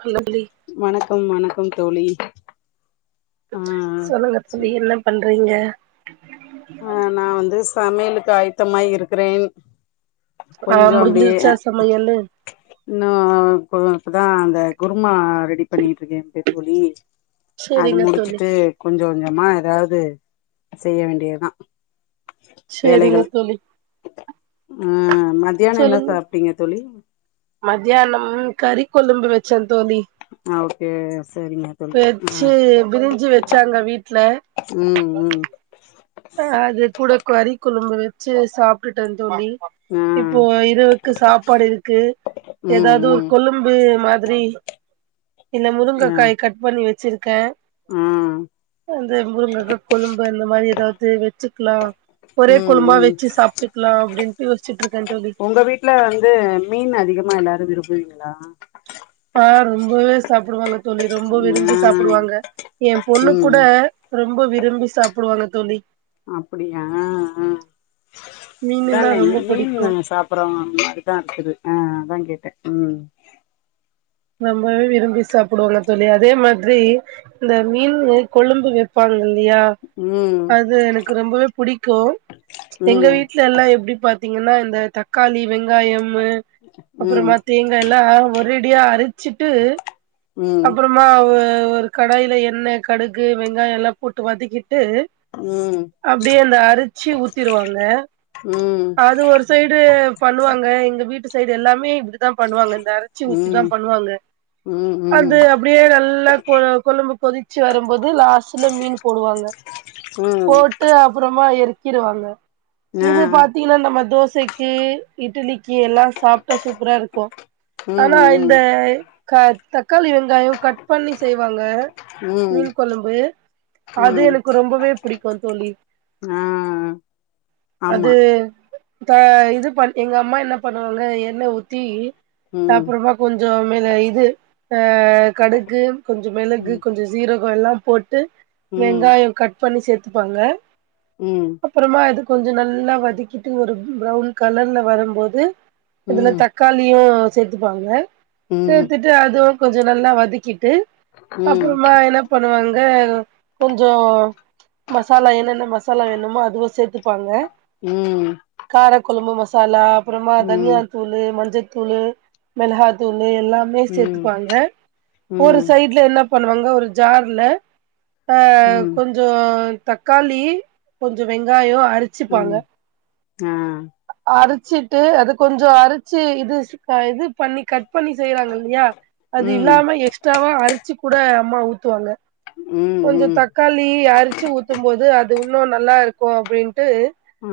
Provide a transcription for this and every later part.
hello தோழி வணக்கம் வணக்கம் தோழி ஆ சொல்லுங்க தோழி என்ன பண்ற றீங்க ஆ நா வந்து சமையலுக் காயத்தமா இருக்கிறேன் ஆ கொஞ்சோ அப்பிடியே முடிஞ்சிருச்சா சமையலு இன்னு கொ த்தா அந்த குருமா ரெடி பண்ணிட்டுருக்கே தோழி அது சேரிங்க தோழி முடிச்சுட்டு கொஞ்சோ ஞ்சமா அதாவது செய்ய வேண்டிய ஆ சேரிங்க தோழி ஆ மத்தியானோ என்ன சாப்பிட்டீங்க தோழி மதியியனம் கறி கொழம்பு வெச்சே ஆ ஓகே சரிங்க தோழி ஆ வச்சு பிரிஞ்சு வச்சாங்க வீட்ல ம் ம் ஆ அது கூட கொரைக் க் கொழும்பு வச்சி சாப்பிட்டுட்ட தோழி ஆ இப்போ இரவுக்கு சாப்பாடு இருக்கு ம் ஏதாவது ஒரு ம் கொழும்பு மாதிரி இந்த ஆ முருங்கக்காய் கட் பண்ணி வச் ச்சிருக்க ஆ அந்த முருங்கக்கா கொழும்பு இந்த மாரி ஏதா த்து வச்சுக்கலா ஒரே ம் குழம்பா ம் வச்சி சாப்பிட்டுக்கலா அப்பிடின் உங்க வீட்டு்லந்து மீன் அதிகமா எல்லாரு இருக்கு ஆ ஆ ரொம்பவே சாப்டுவாங்க சொல்லி ரொம்ப விரும்பி ம் சாப்டுவாங்க எ பொண்ணு கூட ம் ரொம்ப விரும்பி சாப்டுவாங்க தோழி அப்டியா ஆ அதான மீனுன்னா ரொம்ப மீன் புடிக்கு நம்ம சாப்பறோம் அதுதா இருக்குது அ அதா கே உம் ரொம்பவே விரும்பி சாப்பிடுவாங்க தோழி அதே மாதிரி இந்த மீன் கொழம்பு வைப்பாங்க ா ம் அது எனக்கு ரொம்பவே பிடிக்கு எங்க ம் வீட்ல எல்லா எப்டி ப பத்தீங்கனா இந்த தக்காளி வெங்காயம் அப்பறம் ம் பாத்தீங்கன்னா ஒரேடியா அரி வச்சுட்டு ம் அப்பறமா ஒரு கடாயில எண்ணெய் கடுகு வெங்காய எல்லா போட்டு வதக்கி ம் அப்டியே அந்த அரிச்சு ஊத்திருவாங்க ம் அது ஒரு சைடு பண்ணுவாங்க எங்க வீட்டு சைடு எல்லாமே தா பண்ணுவாங்க இந்த அரச்சி ஊத்தீதா ம் பண் பண்ணுவாங்க அது அப்டியே நல்லா கொழம்பு கொதிச்சு வரும்போது லாஸ்டுல மீன் போடுவாங்க ம் ம் ம் போட்டு அப்பறமா இருக்கு க்கிறுவாங்க ஆ இது பாத்தீங்கன்னா நம்ம தோசைக்கு இட்டுலி எல்லா சாப்ட்டா சூப்பரா இருக்கு உம் ஆனா உம் இந்த க கட் தக்காளி வெங்காய கட் பண்ணி செய்வாங்க ம் ம் மீன் கொழம்பு அது ம் எனக்கு ரொம்பவே பிடிக்கு தோழி ஆ அது ஆமா இது பண் எங்க அம்மா என்ன பண்ணுவாங்க எண்ண ஊத்தி உம் அப்புறமா கொஞ்சோ மேல இது ஆ கடுகு கொஞ்ச மெளகு ம் கொஞ்ச சீரோ எல்லாம் போட்டு ம் வெங்காயம் கட் பண்ணி சேத்து த்துப்பாங்க ம் அப்புறமா அது கொஞ்ச நல்லா வதக்கிட்டு ஒரு பிரவுன் கலர்ல வரும்போது இதுல ம் தக்காளியு சேத்துப்பாங்க ம் சேத்துட்டு அது கொஞ்ச நல்லா வதக்கி ட்டு ம் அப்புறமா என்ன பண்ணுவாங் க கொஞ்சோ மசாலா என்னென்ன மசாலா வேணுமோ அதுவு சேத்துப்பாங்க ம் காரக்கொழம்பு ம சாலா அப்புறமா தனியா ம் தூளு மஞ்சத் தூளு மிளகாத் தூளு எல்லாமே ம் சேத்துப்பாங்க ஒரு ம் சைட்ல என்ன பண்ணுவாங்க ஒரு ஜார்ல ஆ ம் கொஞ்சோ தக்காளி கொஞ்ச வெங்காயோ அ வெச்சுப்பாங்க ம் ஆ அ அது ச்சிட்டு அது கொஞ்சோ அரைச்சு இது ஸ் ஆ இது பண்ணி கட் பண்ணி செய்யறாங்க இல்லையா அது ம் இல்லாம எக்ஸ்ட்ராவா அரைச்சு கூட அம்மா ஊத்துவாங்க ம் கொஞ்ச ம் தக்காளி அரச்சு ஊத்தும்போது அத் அது உன்னு நல்லா இருக்கு அப்டின் ட்டு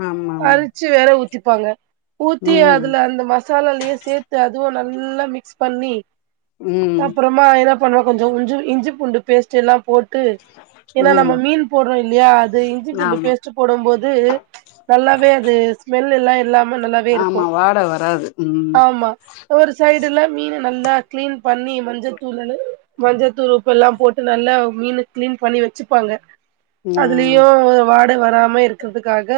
ஆமாமா அரைச்சு வேற ஊ த்திப்பாங்க ஊத்தி ம் அதுல அந்த ம சாலலையே சேத்து அதுவு நல்லா மிக்ஸ் பண்ணி ம் அப்புறமா இத பண்ணுவோ கொஞ்சொ கொஞ்சொ இஞ்சி பூண்டு பேஸ்ட் எல்லா போ ட்டு ஏன்னா நம்ம ம் மீன் போடுறோ இல்லையா அது இஞ்சி பூண்டு ஆமா பேஸ்ட் போடும்போது நல்லாவே அது ஸ்மெல் எல்லா இல்லாம நல்லாவே இருக்கு ஆமா வாட வராது ம் ஆமா ஒரு சை மீன நல்லா கிளீன் பண்ணி மஞ்சத் தூளுலு மஞ்சத் தூளு உப்பு எல்லா போட்டு நல்லா மீன கிளீன் பண்ணி வச்சுப்பாங்க ஆ அதுலயு ஒரு வா த்த வராம இருக்கிறதுக்காக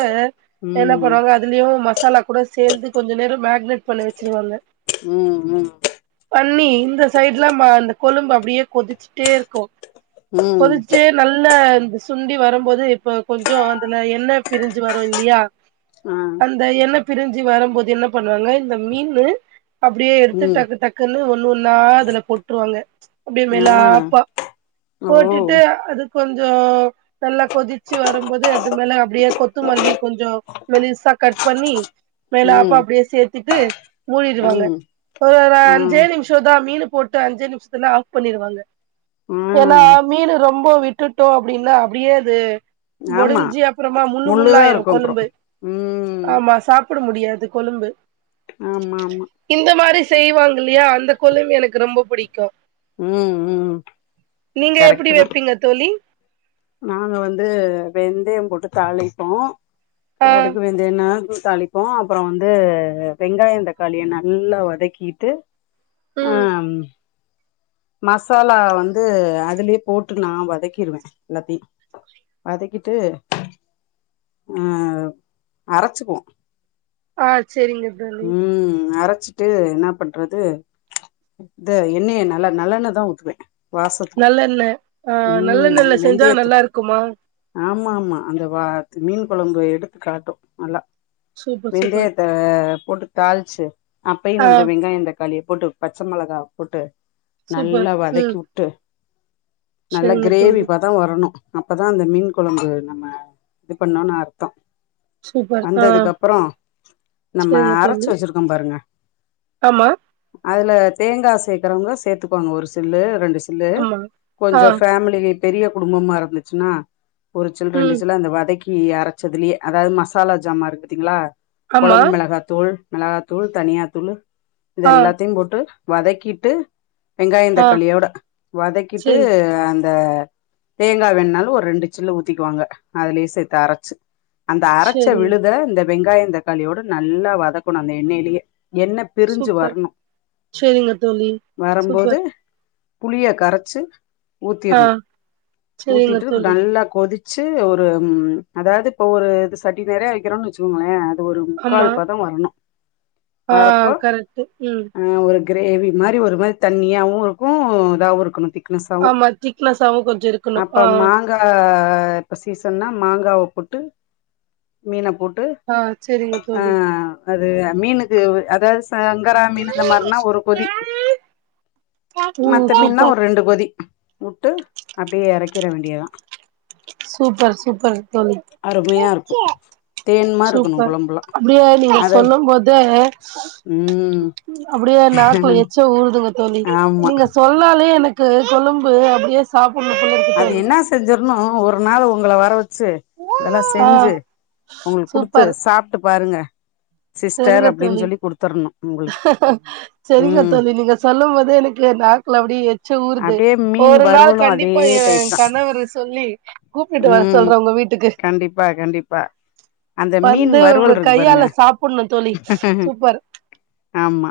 என்ன ம் பண்ணுவாங்க அதுலியு மசாலா கூட சேந்து கொஞ்சோ நேரோ மேக்னெட் பண்ணிவச்சுருவாங்க ம் ம் பண்ணி இந்த சைடு்ல்லா அந்த கொழும்பு அப்பிடியே கொதிச்சிட்டே இருக்கு ம் கொதிச்சிட்டே நல்ல சுண்டி வருபோது இப்ப கொஞ்சோ அதுல என்ன பிரிஞ்சு வரு இல்லியா ஆ அந்த என்னப் பிரிஞ்சி வருபோது என்ன பண்ணுவாங்க இந்த மீனு அப்பிடியே எடுத்து ம் டக்கு டக்குன்னு ஒன்னு ஒன்னா அதுல போட்டுருவாங்க அப்பிடியே ஆ மேலாப்பா ஓ போட்டுட்டு அது கொஞ்சோ நல்லா கொதிச்சி வரும்போது எது மேல அப்பிடியே கொத்துமல்லி கொஞ்சோ மெலிசா கட் பண்ணி மேலாப்பா ம் அப்புடியே சேர்த்துட்டு மூடிடுவாங்க ம் ஒரு ரா ஆ அஞ்சே நிமிஷ தா மீனு போட்டு அஞ்சே நிமிஷத்துல ஆஃப் பண்ணிருவாங்க ஆ ஏன்னா மீனு ரொம் போ விட்டுட்டோ அப்பிடின்னா அப்பிடியே து ஆமா பொடிஞ்சு அப்புறமா முள்ளு முள்ளுதா முள்ளாயிரு இருக்கு அப்றோ கொழும்பு ம் ஆமா சாப் ப்புட முடியாது கொழும்பு ஆமா ஆமா இந்த மாரி செய்வாங்க இல்லையா அந்த கொழும்பு எனக்கு ரொம்ப புடிக்கு ம் ம் நீங்க எப்பிடி கரெக்ட்டு தா வைப்பீங்க தோழி நாங்க வந்து வெந்தயோ போட்டு தாளிப்போ ஆ காடக்கு வேந்தன்னா தாளிப்போ அப்புறந்து வெங்காய தக்காளிய நல்லா வதக்கிட்டு ம் ஆம் மசாலா வந்து அதுலே போட்டு நா வதக்கிருவே எல்லாத்தி வதக்கிட்டு அ அரச்சிக்குவோ ஆஜ் செரிங்க தோழி வச்சிட்டு என்ன பண்றது இந்த எண்ணெய நல்லா நல்லெண்ணதா ஊத்துவ நல்லெண்ண ஆ நல்லெண்ணேல செஞ்சா நல்லா இருக்குமா ஆமாமா அந்த வா மீன் கொழம்பு எடுத்துக்காட்டும் நல்லா சூப்பர் சூப்பர் வெந்தயத்த போட்டு தாள்ச்சி அப்பையு ஆ கொஞ்சோ வெங்காயம் த தக்காளிய போட்டு பச்சமெளகா போட்டு சூப்பர் நல்லா ம் வதக்கிவுட்டு நல்ல செரிங்க தோழி கிரேவிப்பதோ வரணும் அப்பதா அந்த மின் கொழம்பு நம்ம இது பண்ணேனு அர்த்தோ சூப்பர் ஆ வந்ததுக்கப்புறோ நா ம செரிங்க அரைச்சு தோழி வச்சிருக்கோ பார் தங்கா ஆமா அதுல தேங்கா சேக்றவங்க சேத்துகுவாங்க ஒரு சில்லு ரெண்டு சில் சில்லு ஆமா ஆ கொஞ்சோ ஃபேமிலி பெரிய குடும்பமா இருந்துச்சுனா ஒரு சில்லு ரெண்டு ம் சில்லு அந்த வதக்கி கி அரச்சதுலிலே அதாவது மசாலா ஜாம இருக்கு பாத்தீங்ளா ஆமா கொழம்பு மெளகாத் தூள் மெளகாதூள் தனியாதூளு இது ஆ எல்லாத்தையு போட்டு வதக்கிட்டு வெங்காயோ ஆ தக்காளியோட வதக்கிட்டு செரி அந் இந்த தேங்காய் வேணுனாலும் ஒரு ரெண்டு சில்லு ஊத்திக்குவாங்க அதுலே சேத்து அரச்சு அந்த அரச்ச செரிங்க விழுத இந்தப் வெங்காயம் தக்காளியோட நாட் நல்லா வதக்கணும் அந்த எண்ணெயிலியே எண்ண பிரிஞ்சு சூப்பர் வர்ணு செரிங்க தோழி வரம்போது சூப்பர் புளிய கரச்சு ஆ ஊத்திருணு செரிங்க ஊத்திட்டு தோழி நல்லா கொதிச்ச ஒரு அதாவது இப்ப ஒரு இது சட்டி நெறயா வெக்குறோனு வச்சுக்கோங்களே அது ஒரு ஆமா முக்கால்ப்பதோ வரணு ஆ வரப்போ கரெக்டு உம் அ ஒரு கிரேவி மாரி ஒரு மாரி தண்ணியாவு இருக்கு இதாவு இருக்கணு திக் ஆமா திக்னஸாவு கொஞ்சோ இருக்கணு அப்ப ஆ மாங்கா இப்ப சீசன்னா மாங்காவ போட்டு மீன போட்டு ஆ சேரிங்க ஆ சொல்லு அது மீனுக்கு வ அதாவது சங்கரா மீன் இந்த மாரினா ஒரு கொதி ம் மத்த மீன்னா சூப்பர் ஒரு ரெண்டு கொதி விட்டு அப்டியே எறக்கிற வேண்டியதா சூப்பர் சூப்பர் தோழி அருமையா இருக்கு தேன்மா இருக்கணு சூப்பர் கொழம்புலா அப்டியே நீங்க அது சொல்லும் போதே ம் அப்டியே நாக்லா எச்சி ஊருது தோழி ஆமா நீங்க சொன்னாலே எனக்கு இப்பா கொழும்பு அப்டியே சாப் அது என்னா செஞ்சேம் ஒரு நாள் ஒங்கள வர வச் வச்சு இதெல்லா ஆ செஞ்சு உங்களுக்கு குடுத்து சாப்ட்டு பாருங்க சிஸ்டர் சேரிங்க அப்டின் தோழி சொல்லி குடுத்தர்ணு உங்களுக்கு சேரிங்க ம் தோழி நீங்க சொல்லும் போதே எனக்கு நாக்கல அப்டிய எச்சி ஊருது அப்டியே மீன் ஒரு நாள் வறுவலு அதே கண்டிப்பா ஏ டைப் தா கணவர சொல்லி கூப்பிட்டு வர ம் சொல்ற உங்க வீட்டுக்கு கண்டிப்பா கண்டிப்பா அந்த மீன் வந்து உங்க வறுவல் இருக்கு பாருங்க கையால சாப்ப ஆமா தோழி சூப்பர் ஆமா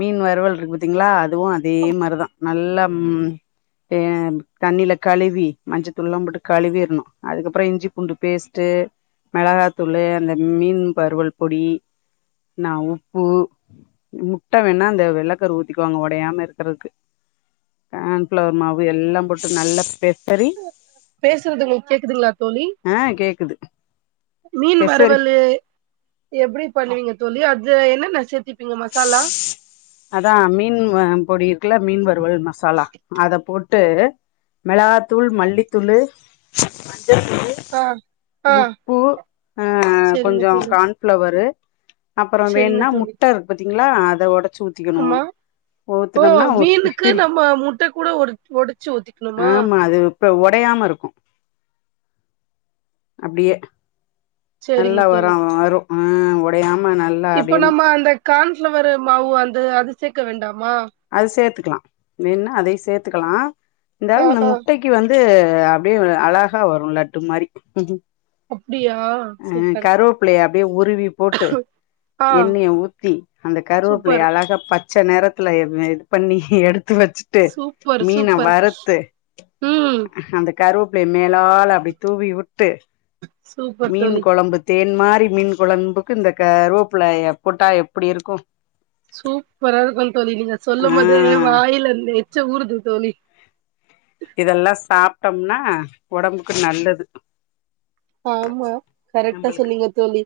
மீன் வறுவல் இருக்கு பத்தீங்களா அதுவும் அதே மாரிதா நல்லா தே தண்ணியில கழுவி மஞ்சத்தூள்ல்லா போட்டு கழுவிடணு அதுக்கப்புறம் இஞ்சி பூண்டு பேஸ்ட்டு மிளகாத்தூள் அந்த மீன் வருவல் பொடி ந உப்பு முட்ட வேணா அந்த வெள்ளக்கரு ஊத்திகோங்க உடையாம இருக்கு கான்பிளவர் மாவு எல்லா பே நல்ல பே பேசுறது உங்களுக்கு கேக்குதுங்களா தோழி ஆ கேக்குது மீன் பெசறி வறுவலு எப்டி பண்ணுவீங்க தோழி அது து என்னனா சேத்தி இங்க மசாலா அதா மீன் பொடி இருக்குல்ல மீன் வறு புல் மசாலா அத போட் ட்டு மிளகா தூள் மல்லிதூளு ஆ ஆ உப்பு அ‌ கொஞ்ச சரிங்க தோழி கன்ஃப்ளவரு அப்புறோ சரிங்க வேணுனா தோழி முட்ட இருக்குது ங்களா அத ஒடச்சி உ ஆமா ஓ மீனுக்கு நம்ம முட்ட கூட ஒடச் ஒடிச்சு ஒத்திக்கணுமா ஆமா அது இப்ப உடையாம இருக்கு அப்படியே சரிங்க நல்லா வர தோழி வரு உம் உடையம ஆமா நல்லா அப்படியே கார்ன்ஃப்ளவர் மாவு வந்து அது சேர்க்க வேண்டா அது சேத்து இருக்கலா வேனா அதையூ சேத்துக்கலா இருந்தா ஆ இந்த ஆ முட்டைக்கு வந் வந்து அப்படியே அழகா வரு லட்டு மாரி அப்டியா அ சூப்பர் கருவேப்பிலய அப்படியே உருவி போட்டு ஆ எண்ணய ஊத்தி அந்த கருவேப்பிலய சூப்பர் அழக பச் ச்ச நேரத்துல இதுல இது பண்ணி எடு எடுத்து வச்சுட்டு சூப்பர் மீன சூப்பர் வருத்து ம் அ அந்த கருவேப்பில எண்ணெய மேலால அப்படி தூவி விட்டு சூப்பர் மீன் தோழி குழம்பு தேன்மா அப்டிய மீன் குழம்புக்கு இந்த கருவேப்ல போட்டா எப்படிருகு சூப்பரா இருக்கும் தோழி நீங்க ஆ சொல்லும் போது வாயில அந்த எச்சு ஊருது தோழி இதெல்லா சாப்பிட்டோம்னா உடம்புக்கு நல்லது ஆமா கரெக்டா நம்பளுக்கு சொன்னீங்க தோழி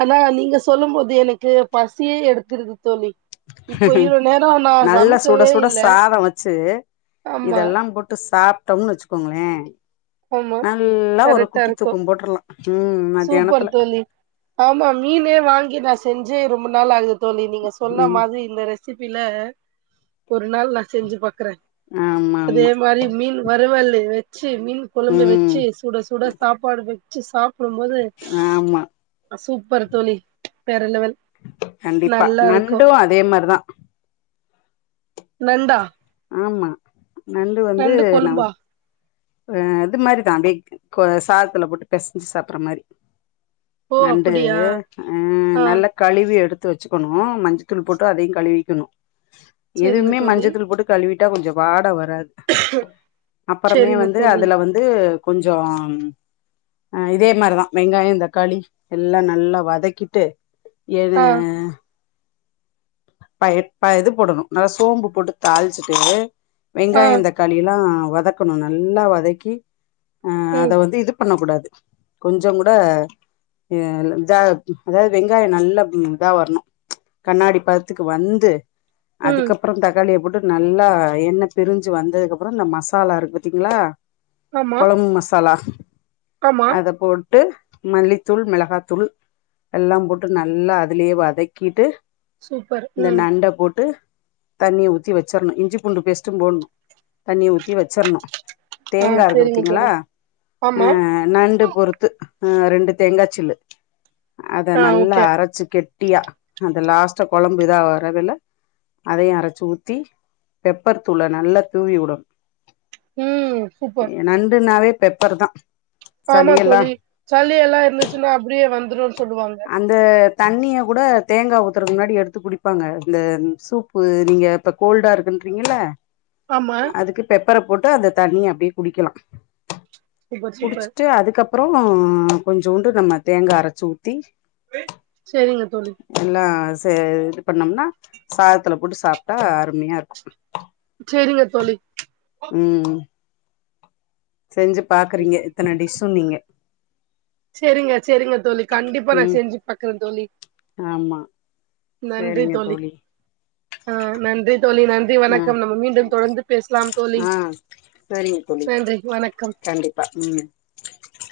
ஆனா நீங்க சொல்லு போது எனக்கு பசியே எடுத்துருது தோழி இப்போ இவ்ளோ நேரோ நா நல்ல சுட சமைக்கவே சுட இல்ல சாத வச்சி ஆமா இதெல்லா போட்டு சாப்பிட்டோம் வச்சுக்கோங்களே ஆமா நல்லா ஒரு கரெக்டா குட்டி இருக்கு தூக்கம் போட்றலா ம் மத்தியானத்துல சூப்பர் தோழி ஆமா மீனே வாங்கின செஞ்சு ரொம்ப நாள் ஆகுது தோழி நீங்க சொன்ன ம் மாரி இந்த ரெஸ் ரெசிபில ஒரு நாள் நா செஞ்சி பாக் க்கறே ஆமா அதே ஆமா மாரி மீன் வரவெலு வ ச்சி மீன் கொழும்பு வச்சி ம் சுட சுட சாப்பாடு வ ச்சி சாப் ப்புடும்போது ஆமா சூப்பர் தோழி வேர லெவல் கண்டிப்பா நல்லா இருக்கு நண்டு அதே மாரிதா நண்டா ஆமா நண்டு வந்து ந ஆ இது மாரிதா பேக் கொ சாத்துல போட்டு பிசஞ்சு சாப்பிடற மாரி ஓ நண்டு அப்படியா அ ஆ நல்ல கழிவி எடுத் த்து வச்சுக்கணு மஞ்சத்தூள் போட்டு அதையு கழுவிக்கணு செரிங்க எதுமே தோழி மஞ்சத்தூள் போட்டு கழுவிட் ட்டா கொஞ்சோ வாட வ றா அப்புறமே செரிங்க வந் து தோழி அதுல வந்து கொஞ்சோ அ இதே மாரிதா வெங்காயோ தக்காளி எல்லா நல்லா வதக்கிட்டு ஏன ஆ பய பயது போடணு நல்லா சோம்பு போட்டு தாளிச்சிட்டு ஆ வெங்காயோ தக்காளில்லா வதக்கணு நல்லா வதக்கி ஆ அதை ம் வந்து இது பண்ணக்க கூடாது கொஞ்சோ கூட இத அதாது வெங்காயோ நல்லா இதா வரணு கண்ணாடி பாத் த்துக்கு வந்து ம் அதுக்கப்புறம் தக்காளிய போட்டு நல்லா எண்ணெய் பிரிஞ்சி வந்ததுக்கு அப்புறோ இந்த மசாலா இருக்கு பாத்தீங்களா ஆமா கொழம்பு மசாலா ஆமா அத போடு ட்டு மல்லித்தூள் மெளகாத்தூள் எல்லா போட்டு நல்லா அதுலேயே வதக்கிட்டு சூப்பர் இந்த ம் நண்ட போட்டு தண்ணி ஊத்தி வச்சிரணு இஞ்சி பூண்டு பேஸ்ட்டு போடணு தண்ணி ஊத்தி வச்சிரணு ஆ தேங்கா இருக்கு செரிங்க பாத்தீங்களா தோழி ஆ ஆமா நண்டு பொரு த்து ஆ ரெண்டு தேங்கா சில்லு அத ஆ நல்லா ஓகே அரைச்சு கெட் ட்டியா அந்த லாஸ்டா கொழம்பு விதா வரவில்ல அதையு அரைச்சு ஊத்தி பெப்பர் தூள நல்லா தூவி விடனு ம் சூப்பர் நண்டு நாவே பெப்பர் தா ஆமா சளியெல்லா தோழி சலி எல்லா இருந்துச்சுன்னா அப்படியே வந்து துரு அந்த தண்ணிய கூட தேங்கா ஊ க்குருக்கு முன்னாடி எடுத்து குடிப்பாங்க இந்த சூப்பு நீங்க இப்ப கோல்டா இருக்குன்றீங்கல்ல ஆமா அதுக்கு பெப்பர போட்டு அத தண்ணிய அப்டியே குடிக்கலா சூப்பர் சூப்பர் குடிச்சுட்டு அதுக்கப் அப்பறோ கொஞ்சூண்டு நம்ம தேங்கா அரைச்சி ஊத் த்தி செரிங்க தோலி ஏ இது பன்ணோம்னா சாததுல போட்டு சாப்ட்டா அருமையா யிருக்கு செரிங்க தோலி செஞ்சி பாக்குறிங்க இத்தன டிஷ்ஷு நீங்க செரிங்க செரிங்க தோலி கண்டிபா நா ம் செஞ்சி பாக்குற தோலி ஆமா நன்றி சேரிங்க தோலி தோழி ஆ நன்றி தோலி நன்றி நன்றி ஆ வணக்கம் நம்ம மீண்டும் தொடந்து பேசலாம் தோழி ஆ சேரிங்க தோழி நன்றி வணக்கம் கண்டிப்பா ம்